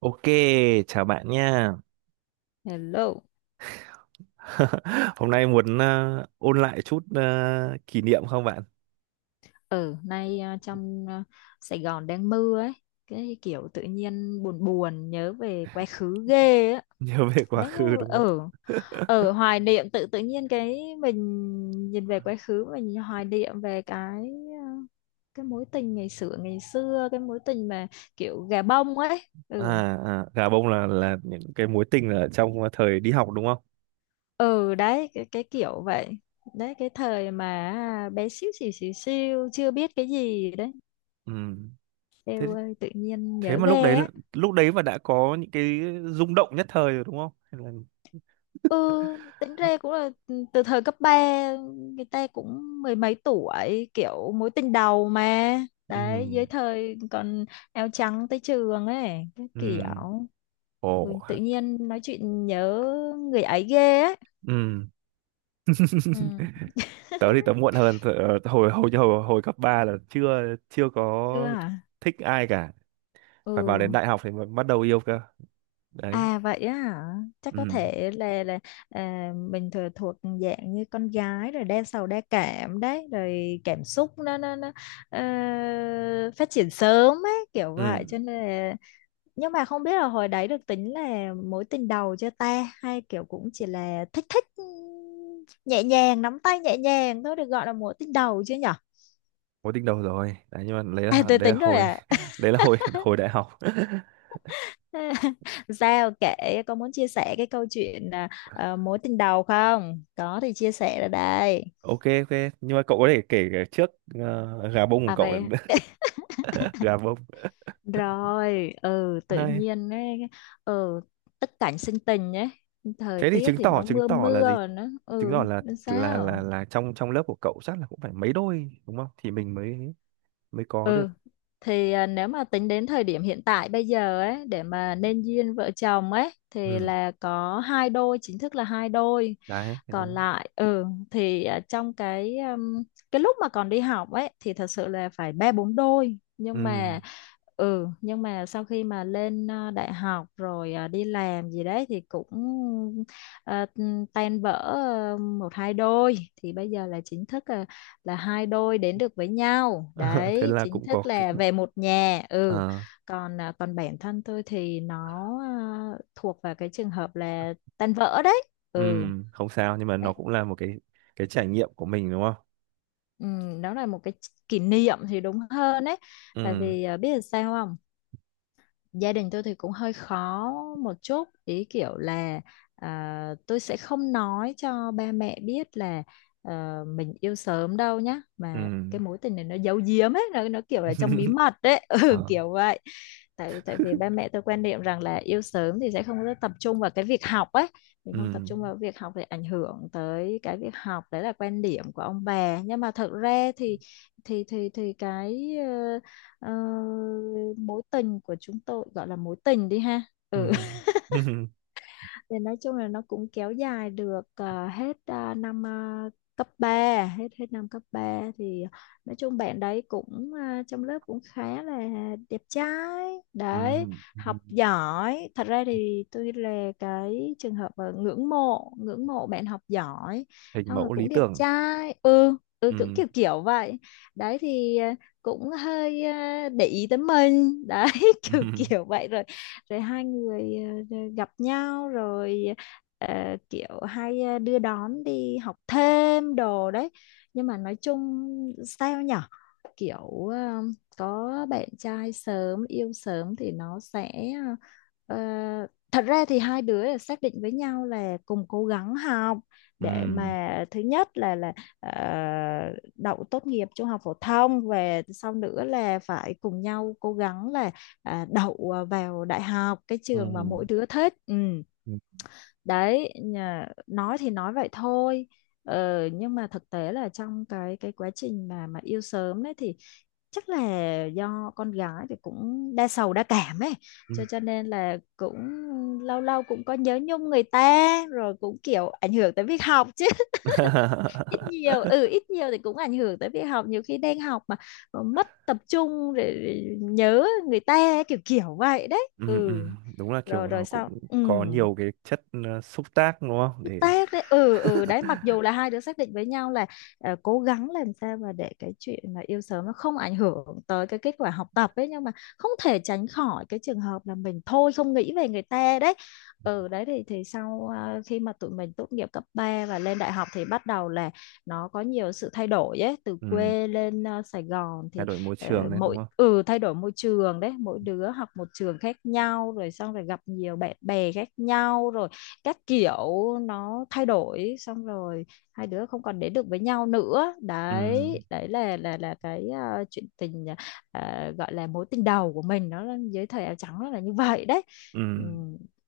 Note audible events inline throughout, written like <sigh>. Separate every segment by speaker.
Speaker 1: Ok, chào bạn nha.
Speaker 2: Hello.
Speaker 1: <laughs> Hôm nay muốn ôn lại chút kỷ niệm không bạn? <laughs>
Speaker 2: Ở nay trong Sài Gòn đang mưa ấy, cái kiểu tự nhiên buồn buồn nhớ về quá khứ ghê á.
Speaker 1: Nhớ về quá
Speaker 2: Bé như
Speaker 1: khứ đúng không?
Speaker 2: ở ở hoài niệm tự tự nhiên cái mình nhìn về quá khứ, mình hoài niệm về à, cái mối tình ngày xưa, ngày xưa cái mối tình mà kiểu gà bông ấy.
Speaker 1: À,
Speaker 2: Ừ.
Speaker 1: à, gà bông là những cái mối tình ở trong thời đi học đúng không?
Speaker 2: Ừ đấy, cái kiểu vậy. Đấy cái thời mà bé xíu xíu xíu xíu chưa biết cái gì đấy.
Speaker 1: Ừ. Thế
Speaker 2: Eo ơi tự nhiên
Speaker 1: thế
Speaker 2: nhớ
Speaker 1: mà
Speaker 2: ghê á.
Speaker 1: lúc đấy mà đã có những cái rung động nhất thời rồi đúng không? Hay là?
Speaker 2: Ừ, tính ra cũng là từ thời cấp ba, người ta cũng mười mấy tuổi, kiểu mối tình đầu mà.
Speaker 1: Ừ.
Speaker 2: Đấy, dưới thời còn áo trắng tới trường ấy, cái
Speaker 1: Ừ.
Speaker 2: kiểu
Speaker 1: Ồ.
Speaker 2: tự nhiên nói chuyện nhớ người ấy ghê ấy.
Speaker 1: Ừ.
Speaker 2: Ừ.
Speaker 1: Tớ thì tớ muộn hơn tớ, hồi hồi hồi hồi cấp 3 là chưa chưa
Speaker 2: Chưa
Speaker 1: có
Speaker 2: hả?
Speaker 1: thích ai cả.
Speaker 2: Ừ.
Speaker 1: Phải vào đến đại học thì mới bắt đầu yêu cơ. Đấy.
Speaker 2: À vậy á hả? Chắc có
Speaker 1: Ừ.
Speaker 2: thể là mình thừa thuộc dạng như con gái rồi đa sầu đa cảm đấy, rồi cảm xúc nó ờ, phát triển sớm ấy, kiểu vậy
Speaker 1: Ừ,
Speaker 2: cho nên là nhưng mà không biết là hồi đấy được tính là mối tình đầu chưa ta, hay kiểu cũng chỉ là thích thích, nhẹ nhàng nắm tay nhẹ nhàng thôi được gọi là mối tình đầu chưa nhở?
Speaker 1: có tiếng đầu rồi. Đấy, nhưng mà đấy
Speaker 2: À
Speaker 1: là
Speaker 2: tôi
Speaker 1: đấy là
Speaker 2: tính rồi
Speaker 1: hồi <laughs> đấy là hồi <laughs> hồi đại học. <laughs>
Speaker 2: <laughs> Sao, kể có muốn chia sẻ cái câu chuyện mối tình đầu không? Có thì chia sẻ ra đây.
Speaker 1: Ok, ok, nhưng mà cậu có thể kể cả trước gà bông của
Speaker 2: À
Speaker 1: cậu
Speaker 2: vậy
Speaker 1: nữa. <laughs> Gà bông
Speaker 2: rồi, tự
Speaker 1: hay.
Speaker 2: nhiên ấy, ừ tất cảnh sinh tình ấy, thời
Speaker 1: Thế thì
Speaker 2: tiết thì nó
Speaker 1: chứng
Speaker 2: mưa
Speaker 1: tỏ là
Speaker 2: mưa
Speaker 1: gì?
Speaker 2: rồi nó
Speaker 1: Chứng tỏ là
Speaker 2: nên
Speaker 1: là là
Speaker 2: sao?
Speaker 1: là trong trong lớp của cậu chắc là cũng phải mấy đôi đúng không? Thì mình mới mới có được.
Speaker 2: Ừ thì nếu mà tính đến thời điểm hiện tại bây giờ ấy để mà nên duyên vợ chồng ấy thì
Speaker 1: Ừ,
Speaker 2: là có hai đôi chính thức, là hai đôi.
Speaker 1: đấy.
Speaker 2: Còn lại thì trong cái lúc mà còn đi học ấy thì thật sự là phải ba bốn đôi,
Speaker 1: Ừ.
Speaker 2: nhưng mà sau khi mà lên đại học rồi đi làm gì đấy thì cũng à, tan vỡ một hai đôi, thì bây giờ là chính thức là hai đôi đến được với nhau
Speaker 1: <laughs> Thế
Speaker 2: đấy,
Speaker 1: là
Speaker 2: chính
Speaker 1: cũng có
Speaker 2: thức
Speaker 1: cái
Speaker 2: là về một nhà. Ừ.
Speaker 1: ờ,
Speaker 2: Còn còn bản thân tôi thì nó thuộc vào cái trường hợp là tan vỡ đấy.
Speaker 1: ừ,
Speaker 2: Ừ.
Speaker 1: không sao nhưng mà nó
Speaker 2: Đấy.
Speaker 1: cũng là một cái trải nghiệm của mình đúng không?
Speaker 2: Ừ, đó là một cái kỷ niệm thì đúng hơn đấy. Tại
Speaker 1: Ừ.
Speaker 2: vì biết là sao không, gia đình tôi thì cũng hơi khó một chút, ý kiểu là tôi sẽ không nói cho ba mẹ biết là mình yêu sớm đâu nhá, mà
Speaker 1: Ừ.
Speaker 2: cái mối tình này nó giấu giếm ấy, nó kiểu là trong bí
Speaker 1: <laughs>
Speaker 2: mật đấy. <laughs> Ừ,
Speaker 1: Ờ,
Speaker 2: kiểu vậy. Tại tại vì ba mẹ tôi quan niệm rằng là yêu sớm thì sẽ không có tập trung vào cái việc học ấy, mình
Speaker 1: ừ.
Speaker 2: không tập trung vào việc học thì ảnh hưởng tới cái việc học. Đấy là quan điểm của ông bà, nhưng mà thật ra thì thì cái ờ, mối tình của chúng tôi gọi là mối tình đi ha,
Speaker 1: Ừ. <laughs>
Speaker 2: thì nói chung là nó cũng kéo dài được hết năm cấp 3, hết hết năm cấp ba. Thì nói chung bạn đấy cũng trong lớp cũng khá là đẹp trai
Speaker 1: Ừ.
Speaker 2: đấy, học giỏi. Thật ra thì tôi là cái trường hợp ngưỡng mộ, ngưỡng mộ bạn học giỏi,
Speaker 1: Hình
Speaker 2: xong rồi
Speaker 1: mẫu lý
Speaker 2: cũng đẹp
Speaker 1: tưởng.
Speaker 2: trai, ừ, cũng
Speaker 1: Ừ.
Speaker 2: kiểu kiểu vậy đấy. Thì cũng hơi để ý tới mình đấy, <laughs> kiểu kiểu
Speaker 1: <laughs>
Speaker 2: vậy. Rồi rồi hai người gặp nhau, rồi kiểu hay đưa đón đi học thêm đồ đấy. Nhưng mà nói chung sao nhở, kiểu có bạn trai sớm, yêu sớm thì nó sẽ ờ, ờ, thật ra thì hai đứa là xác định với nhau là cùng cố gắng học,
Speaker 1: Ừ.
Speaker 2: để mà thứ nhất là ờ, đậu tốt nghiệp trung học phổ thông, và sau nữa là phải cùng nhau cố gắng là đậu vào đại học cái trường mà
Speaker 1: Ừ.
Speaker 2: mỗi đứa thích. Ừ.
Speaker 1: Ừ. Ừ.
Speaker 2: Nói thì nói vậy thôi. Ờ, nhưng mà thực tế là trong cái quá trình mà yêu sớm đấy thì chắc là do con gái thì cũng đa sầu đa cảm ấy,
Speaker 1: Ừ.
Speaker 2: cho nên là cũng lâu lâu cũng có nhớ nhung người ta, rồi cũng kiểu ảnh hưởng tới việc học chứ. <laughs> Ít nhiều, ừ,
Speaker 1: <laughs>
Speaker 2: ít nhiều thì cũng ảnh hưởng tới việc học. Nhiều khi đang học mà mất tập trung để rồi nhớ người ta, kiểu kiểu vậy đấy.
Speaker 1: Ừ. Ừ.
Speaker 2: Ừ.
Speaker 1: Đúng là
Speaker 2: rồi
Speaker 1: kiểu
Speaker 2: rồi
Speaker 1: nó cũng
Speaker 2: sao? Ừ,
Speaker 1: có nhiều cái chất xúc tác đúng không? Để
Speaker 2: tác đấy. Ừ, ừ đấy, mặc dù là hai đứa xác định với nhau là cố gắng làm sao mà để cái chuyện mà yêu sớm nó không ảnh hưởng tới cái kết quả học tập ấy, nhưng mà không thể tránh khỏi cái trường hợp là mình thôi không nghĩ về người ta đấy. Ừ đấy, thì sau khi mà tụi mình tốt nghiệp cấp 3 và lên đại học thì bắt đầu là nó có nhiều sự thay đổi ấy, từ
Speaker 1: ừ.
Speaker 2: quê lên Sài Gòn
Speaker 1: Thay
Speaker 2: thì
Speaker 1: đổi môi trường đấy đúng
Speaker 2: mỗi,
Speaker 1: không?
Speaker 2: ừ, thay đổi môi trường đấy, mỗi đứa học một trường khác nhau, rồi xong rồi gặp nhiều bạn bè khác nhau, rồi các kiểu nó thay đổi, xong rồi hai đứa không còn đến được với nhau nữa
Speaker 1: Ừ.
Speaker 2: đấy. Đấy là cái chuyện tình gọi là mối tình đầu của mình, nó là dưới thời áo trắng, nó là như vậy đấy.
Speaker 1: Ừ.
Speaker 2: Ừ.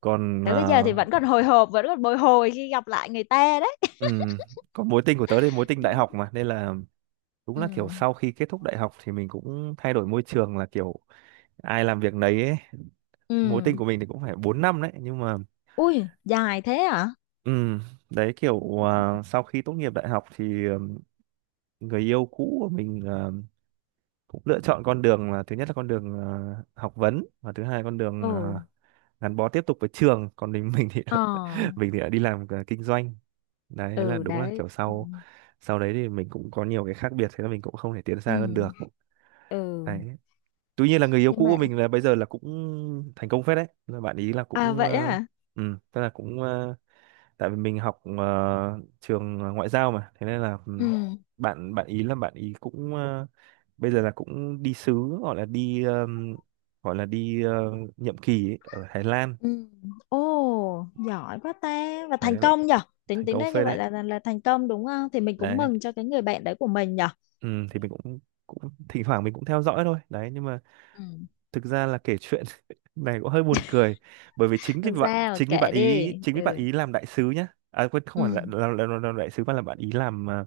Speaker 1: Còn
Speaker 2: Tới bây giờ thì vẫn còn hồi hộp, vẫn còn bồi hồi khi gặp lại người ta đấy.
Speaker 1: ừ. Còn mối tình của tớ thì mối tình đại học mà, nên là đúng
Speaker 2: Ừ.
Speaker 1: là kiểu sau khi kết thúc đại học thì mình cũng thay đổi môi trường là kiểu ai làm việc nấy ấy.
Speaker 2: Ừ.
Speaker 1: Mối tình của mình thì cũng phải 4 năm đấy, nhưng mà
Speaker 2: Ui dài thế hả?
Speaker 1: ừ, đấy kiểu sau khi tốt nghiệp đại học thì người yêu cũ của mình cũng lựa chọn con đường là thứ nhất là con đường học vấn, và thứ hai con đường
Speaker 2: Ừ.
Speaker 1: gắn bó tiếp tục với trường, còn mình thì
Speaker 2: Ờ.
Speaker 1: <laughs> mình thì đã đi làm kinh doanh. Đấy, thế là
Speaker 2: Ừ
Speaker 1: đúng là
Speaker 2: đấy.
Speaker 1: kiểu
Speaker 2: Ừ.
Speaker 1: sau sau đấy thì mình cũng có nhiều cái khác biệt, thế là mình cũng không thể tiến
Speaker 2: Ừ.
Speaker 1: xa hơn được.
Speaker 2: Ừ
Speaker 1: Đấy, tuy nhiên là người yêu
Speaker 2: nhưng
Speaker 1: cũ của
Speaker 2: mà
Speaker 1: mình là bây giờ là cũng thành công phết đấy, là bạn ý là
Speaker 2: à
Speaker 1: cũng
Speaker 2: vậy á.
Speaker 1: ừ, tức là cũng tại vì mình học trường ngoại giao mà, thế nên là
Speaker 2: Ừ.
Speaker 1: bạn bạn ý là bạn ý cũng bây giờ là cũng đi sứ, gọi là đi ờm, gọi là đi nhiệm kỳ ấy, ở Thái Lan.
Speaker 2: Ừ. Ồ, giỏi quá ta, và
Speaker 1: Đấy,
Speaker 2: thành công nhở. tính
Speaker 1: thành
Speaker 2: tính
Speaker 1: công
Speaker 2: ra như
Speaker 1: phết
Speaker 2: vậy
Speaker 1: đấy.
Speaker 2: là, là thành công đúng không? Thì mình cũng
Speaker 1: Đấy,
Speaker 2: mừng cho cái người bạn đấy của mình nhở.
Speaker 1: ừm, thì mình cũng cũng thỉnh thoảng mình cũng theo dõi thôi đấy, nhưng mà
Speaker 2: Ừ.
Speaker 1: thực ra là kể chuyện <laughs> này cũng hơi buồn cười, bởi vì
Speaker 2: Làm sao
Speaker 1: chính vì
Speaker 2: kệ
Speaker 1: bạn
Speaker 2: đi.
Speaker 1: ý chính vì bạn
Speaker 2: Ừ.
Speaker 1: ý làm đại sứ nhá, à quên, không phải
Speaker 2: Ừ.
Speaker 1: là làm đại sứ mà là bạn ý làm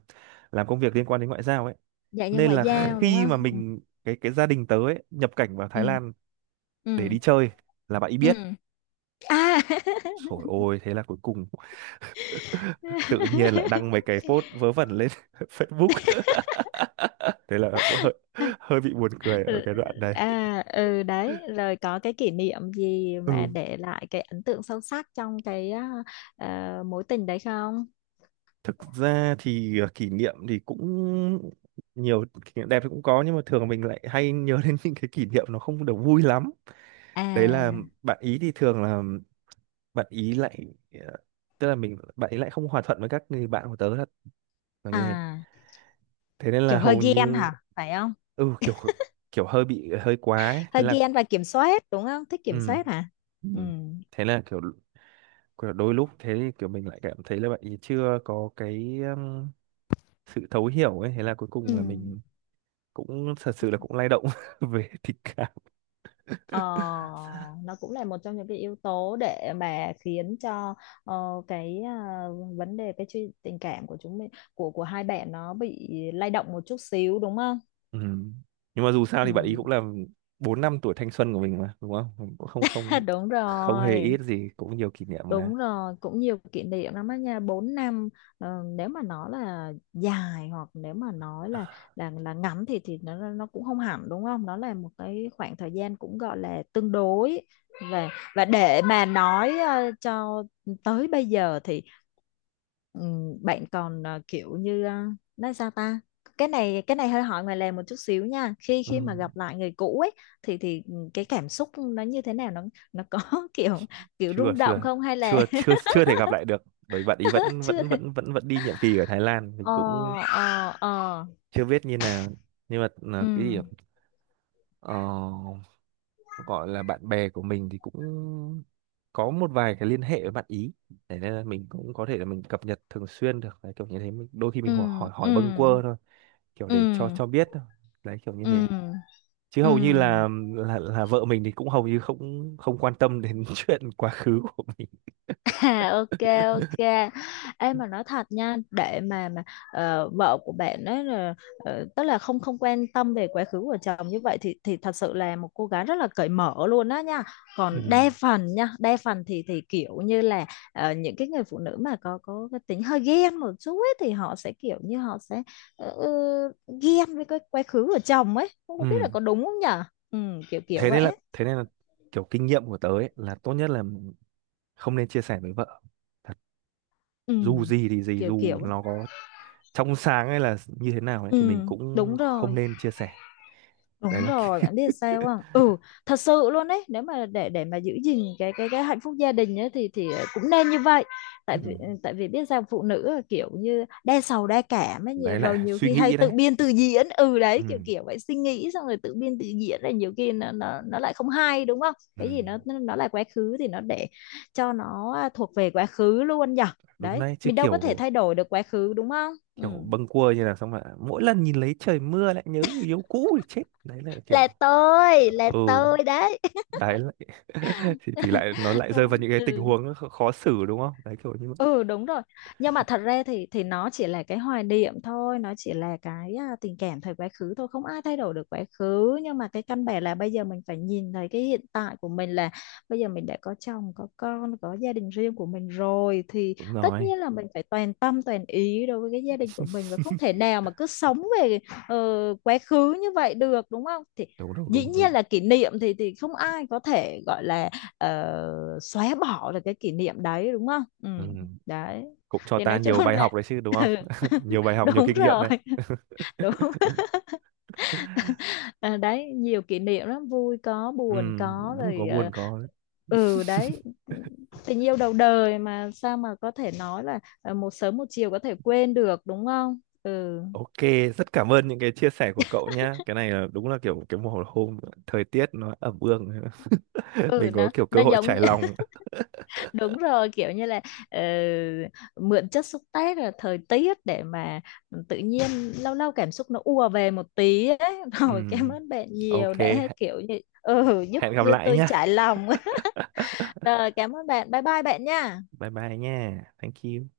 Speaker 1: làm công việc liên quan đến ngoại giao ấy,
Speaker 2: Dạy như
Speaker 1: nên
Speaker 2: ngoại
Speaker 1: là
Speaker 2: giao đúng
Speaker 1: khi
Speaker 2: không?
Speaker 1: mà
Speaker 2: Ừ.
Speaker 1: mình cái gia đình tớ ấy, nhập cảnh vào Thái
Speaker 2: Ừ.
Speaker 1: Lan để
Speaker 2: Ừ.
Speaker 1: đi chơi là bạn ý biết.
Speaker 2: Ừ. À.
Speaker 1: Trời ôi, thế là cuối cùng tự nhiên lại đăng mấy
Speaker 2: <laughs>
Speaker 1: cái post vớ vẩn lên <laughs> Facebook, thế là cũng hơi hơi bị buồn cười ở
Speaker 2: Ừ.
Speaker 1: cái đoạn này.
Speaker 2: À, ừ đấy, rồi có cái kỷ niệm gì mà
Speaker 1: Ừ.
Speaker 2: để lại cái ấn tượng sâu sắc trong cái mối tình đấy không?
Speaker 1: Thực ra thì kỷ niệm thì cũng nhiều, kỷ niệm đẹp thì cũng có, nhưng mà thường mình lại hay nhớ đến những cái kỷ niệm nó không được vui lắm. Đấy là
Speaker 2: À.
Speaker 1: bạn ý thì thường là bạn ý lại ờ, tức là mình bạn ý lại không hòa thuận với các người bạn của tớ, là như thế.
Speaker 2: À,
Speaker 1: Thế nên là
Speaker 2: kiểu hơi
Speaker 1: hầu
Speaker 2: ghen
Speaker 1: như
Speaker 2: hả, phải không?
Speaker 1: ừ, kiểu kiểu hơi bị hơi quá ấy. Thế
Speaker 2: Hơi
Speaker 1: là
Speaker 2: ghen và kiểm soát đúng không, thích kiểm
Speaker 1: ừ,
Speaker 2: soát hả?
Speaker 1: ừ.
Speaker 2: Ừ.
Speaker 1: Thế là kiểu đôi lúc thế thì kiểu mình lại cảm thấy là bạn ấy chưa có cái sự thấu hiểu ấy, thế là cuối
Speaker 2: Ừ.
Speaker 1: cùng là mình cũng thật sự là cũng lay động <laughs> về tình cảm.
Speaker 2: Ờ, nó cũng là một trong những cái yếu tố để mà khiến cho ờ, cái vấn đề cái chuyện tình cảm của chúng mình, của hai bạn, nó bị lay động một chút xíu đúng không?
Speaker 1: Ừ. Nhưng mà dù sao
Speaker 2: Ừ.
Speaker 1: thì bạn ấy cũng là 4 năm tuổi thanh xuân của mình mà đúng không, cũng không
Speaker 2: <laughs>
Speaker 1: không
Speaker 2: Đúng
Speaker 1: không hề
Speaker 2: rồi.
Speaker 1: ít gì, cũng nhiều kỷ niệm mà.
Speaker 2: Đúng rồi, cũng nhiều kỷ niệm lắm á nha, 4 năm nếu mà nói là dài, hoặc nếu mà nói là là ngắn thì thì nó cũng không hẳn đúng không? Nó là một cái khoảng thời gian cũng gọi là tương đối. Và để mà nói cho tới bây giờ thì bạn còn kiểu như nói sao ta? Cái này, hơi hỏi ngoài lề một chút xíu nha. Khi khi
Speaker 1: Ừ.
Speaker 2: mà gặp lại người cũ ấy thì cái cảm xúc nó như thế nào, nó có <laughs> kiểu,
Speaker 1: chưa
Speaker 2: rung động
Speaker 1: chưa
Speaker 2: không, hay là
Speaker 1: chưa chưa chưa thể gặp lại được, bởi bạn ý
Speaker 2: <laughs>
Speaker 1: vẫn
Speaker 2: chưa?
Speaker 1: vẫn vẫn vẫn vẫn đi nhiệm kỳ ở Thái Lan, mình
Speaker 2: ờ
Speaker 1: cũng
Speaker 2: ờ ờ
Speaker 1: chưa biết như nào. Nhưng mà
Speaker 2: ừ
Speaker 1: là cái gì ạ? ờ, gọi là bạn bè của mình thì cũng có một vài cái liên hệ với bạn ý, để nên là mình cũng có thể là mình cập nhật thường xuyên được đấy, kiểu như thế mình, đôi khi
Speaker 2: ừ
Speaker 1: mình hỏi hỏi hỏi
Speaker 2: ừ
Speaker 1: bâng quơ thôi, kiểu
Speaker 2: ừ
Speaker 1: để cho biết thôi. Đấy kiểu như
Speaker 2: ừ
Speaker 1: thế,
Speaker 2: ừ
Speaker 1: chứ
Speaker 2: ừ.
Speaker 1: hầu như là vợ mình thì cũng hầu như không không quan tâm đến <laughs> chuyện quá khứ của mình.
Speaker 2: À, ok. Ok,
Speaker 1: <laughs>
Speaker 2: em mà nói thật nha, để mà vợ của bạn ấy là tức là không, không quan tâm về quá khứ của chồng như vậy, thì thật sự là một cô gái rất là cởi mở luôn đó nha.
Speaker 1: Ừ.
Speaker 2: Còn đa phần nha, đa phần thì kiểu như là ờ, những cái người phụ nữ mà có cái tính hơi ghen một chút ấy, thì họ sẽ kiểu như họ sẽ ờ, ờ, ghen với cái quá khứ của chồng ấy, không có biết
Speaker 1: Ừ.
Speaker 2: là có đúng không nhở. Ừ, kiểu kiểu
Speaker 1: thế
Speaker 2: vậy
Speaker 1: nên là
Speaker 2: ấy.
Speaker 1: thế nên là kiểu kinh nghiệm của tớ ấy, là tốt nhất là không nên chia sẻ với vợ thật,
Speaker 2: Ừ,
Speaker 1: dù gì thì gì,
Speaker 2: kiểu
Speaker 1: dù
Speaker 2: kiểu ấy.
Speaker 1: nó có trong sáng hay là như thế nào ấy
Speaker 2: Ừ,
Speaker 1: thì mình cũng
Speaker 2: đúng
Speaker 1: không
Speaker 2: rồi.
Speaker 1: nên chia sẻ.
Speaker 2: Đúng
Speaker 1: Đấy là
Speaker 2: rồi, bạn biết sao không?
Speaker 1: <laughs>
Speaker 2: Ừ, thật sự luôn đấy. Nếu mà để mà giữ gìn cái cái hạnh phúc gia đình ấy, thì cũng nên như vậy. Tại
Speaker 1: Ừ.
Speaker 2: vì, ừ, tại vì biết sao, phụ nữ là kiểu như đa sầu đa cảm ấy, nhiều-
Speaker 1: Đấy
Speaker 2: rồi
Speaker 1: là
Speaker 2: nhiều
Speaker 1: suy
Speaker 2: khi hay
Speaker 1: nghĩ đấy.
Speaker 2: tự biên tự diễn. Ừ
Speaker 1: Ừ.
Speaker 2: đấy, kiểu kiểu vậy, suy nghĩ xong rồi tự biên tự diễn, là nhiều khi nó lại không hay đúng không?
Speaker 1: Ừ.
Speaker 2: Cái gì nó là quá khứ thì nó để cho nó thuộc về quá khứ luôn nhở.
Speaker 1: Đúng
Speaker 2: Đấy,
Speaker 1: đấy chứ,
Speaker 2: mình đâu có thể
Speaker 1: kiểu
Speaker 2: thay đổi được quá khứ đúng không? Ừ.
Speaker 1: kiểu bâng quơ như là xong mà mỗi lần nhìn lấy trời mưa lại nhớ người yêu cũ thì chết. Đấy là kiểu
Speaker 2: Là tôi, là
Speaker 1: ừ,
Speaker 2: tôi đấy. <laughs>
Speaker 1: đấy lại <laughs> thì lại nó lại rơi vào
Speaker 2: Không.
Speaker 1: những cái tình
Speaker 2: Ừ.
Speaker 1: huống khó xử đúng không, đấy kiểu như vậy.
Speaker 2: Ừ đúng rồi, nhưng mà thật ra thì nó chỉ là cái hoài niệm thôi, nó chỉ là cái tình cảm thời quá khứ thôi, không ai thay đổi được quá khứ, nhưng mà cái căn bản là bây giờ mình phải nhìn thấy cái hiện tại của mình, là bây giờ mình đã có chồng có con, có gia đình riêng của mình rồi, thì
Speaker 1: Đúng
Speaker 2: tất
Speaker 1: rồi.
Speaker 2: nhiên là mình phải toàn tâm toàn ý đối với cái gia đình của mình, và không thể
Speaker 1: <laughs>
Speaker 2: nào mà cứ sống về ờ, quá khứ như vậy được đúng không? Thì
Speaker 1: Đúng, đúng,
Speaker 2: dĩ
Speaker 1: đúng,
Speaker 2: nhiên
Speaker 1: đúng.
Speaker 2: là kỷ niệm thì không ai có thể gọi là xóa bỏ được cái kỷ niệm đấy đúng không. Ừ
Speaker 1: Ừ. cũng
Speaker 2: đấy,
Speaker 1: cũng cho
Speaker 2: thì
Speaker 1: ta
Speaker 2: nói chung
Speaker 1: nhiều bài
Speaker 2: là
Speaker 1: học đấy chứ đúng
Speaker 2: <laughs>
Speaker 1: không,
Speaker 2: ừ,
Speaker 1: <laughs>
Speaker 2: <laughs>
Speaker 1: nhiều bài học, nhiều
Speaker 2: đúng
Speaker 1: kinh nghiệm
Speaker 2: rồi.
Speaker 1: đấy.
Speaker 2: Đúng.
Speaker 1: <laughs>
Speaker 2: À đấy, nhiều kỷ niệm lắm, vui có
Speaker 1: Ừ.
Speaker 2: buồn có,
Speaker 1: Vui có,
Speaker 2: rồi ờ,
Speaker 1: buồn có.
Speaker 2: ừ đấy, tình yêu đầu đời mà, sao mà có thể nói là một sớm một chiều có thể quên được đúng không. Ừ.
Speaker 1: Ok, rất cảm ơn những cái chia sẻ của cậu nhá. Cái này là đúng là kiểu cái mùa hôm, thời tiết nó ẩm ương. <laughs> Mình
Speaker 2: Ừ,
Speaker 1: có kiểu cơ
Speaker 2: nó
Speaker 1: hội
Speaker 2: giống
Speaker 1: trải
Speaker 2: như-
Speaker 1: lòng.
Speaker 2: đúng rồi, kiểu như là ờ, mượn chất xúc tác là thời tiết, để mà tự nhiên lâu lâu cảm xúc nó ùa về một tí ấy. <laughs>
Speaker 1: Ừ.
Speaker 2: Rồi cảm ơn bạn nhiều,
Speaker 1: Ok,
Speaker 2: để kiểu như, ừ, giúp
Speaker 1: hẹn gặp lại
Speaker 2: tôi
Speaker 1: nhá.
Speaker 2: trải lòng. <laughs> Rồi, cảm ơn bạn, bye bye bạn nha.
Speaker 1: Bye bye nha, thank you.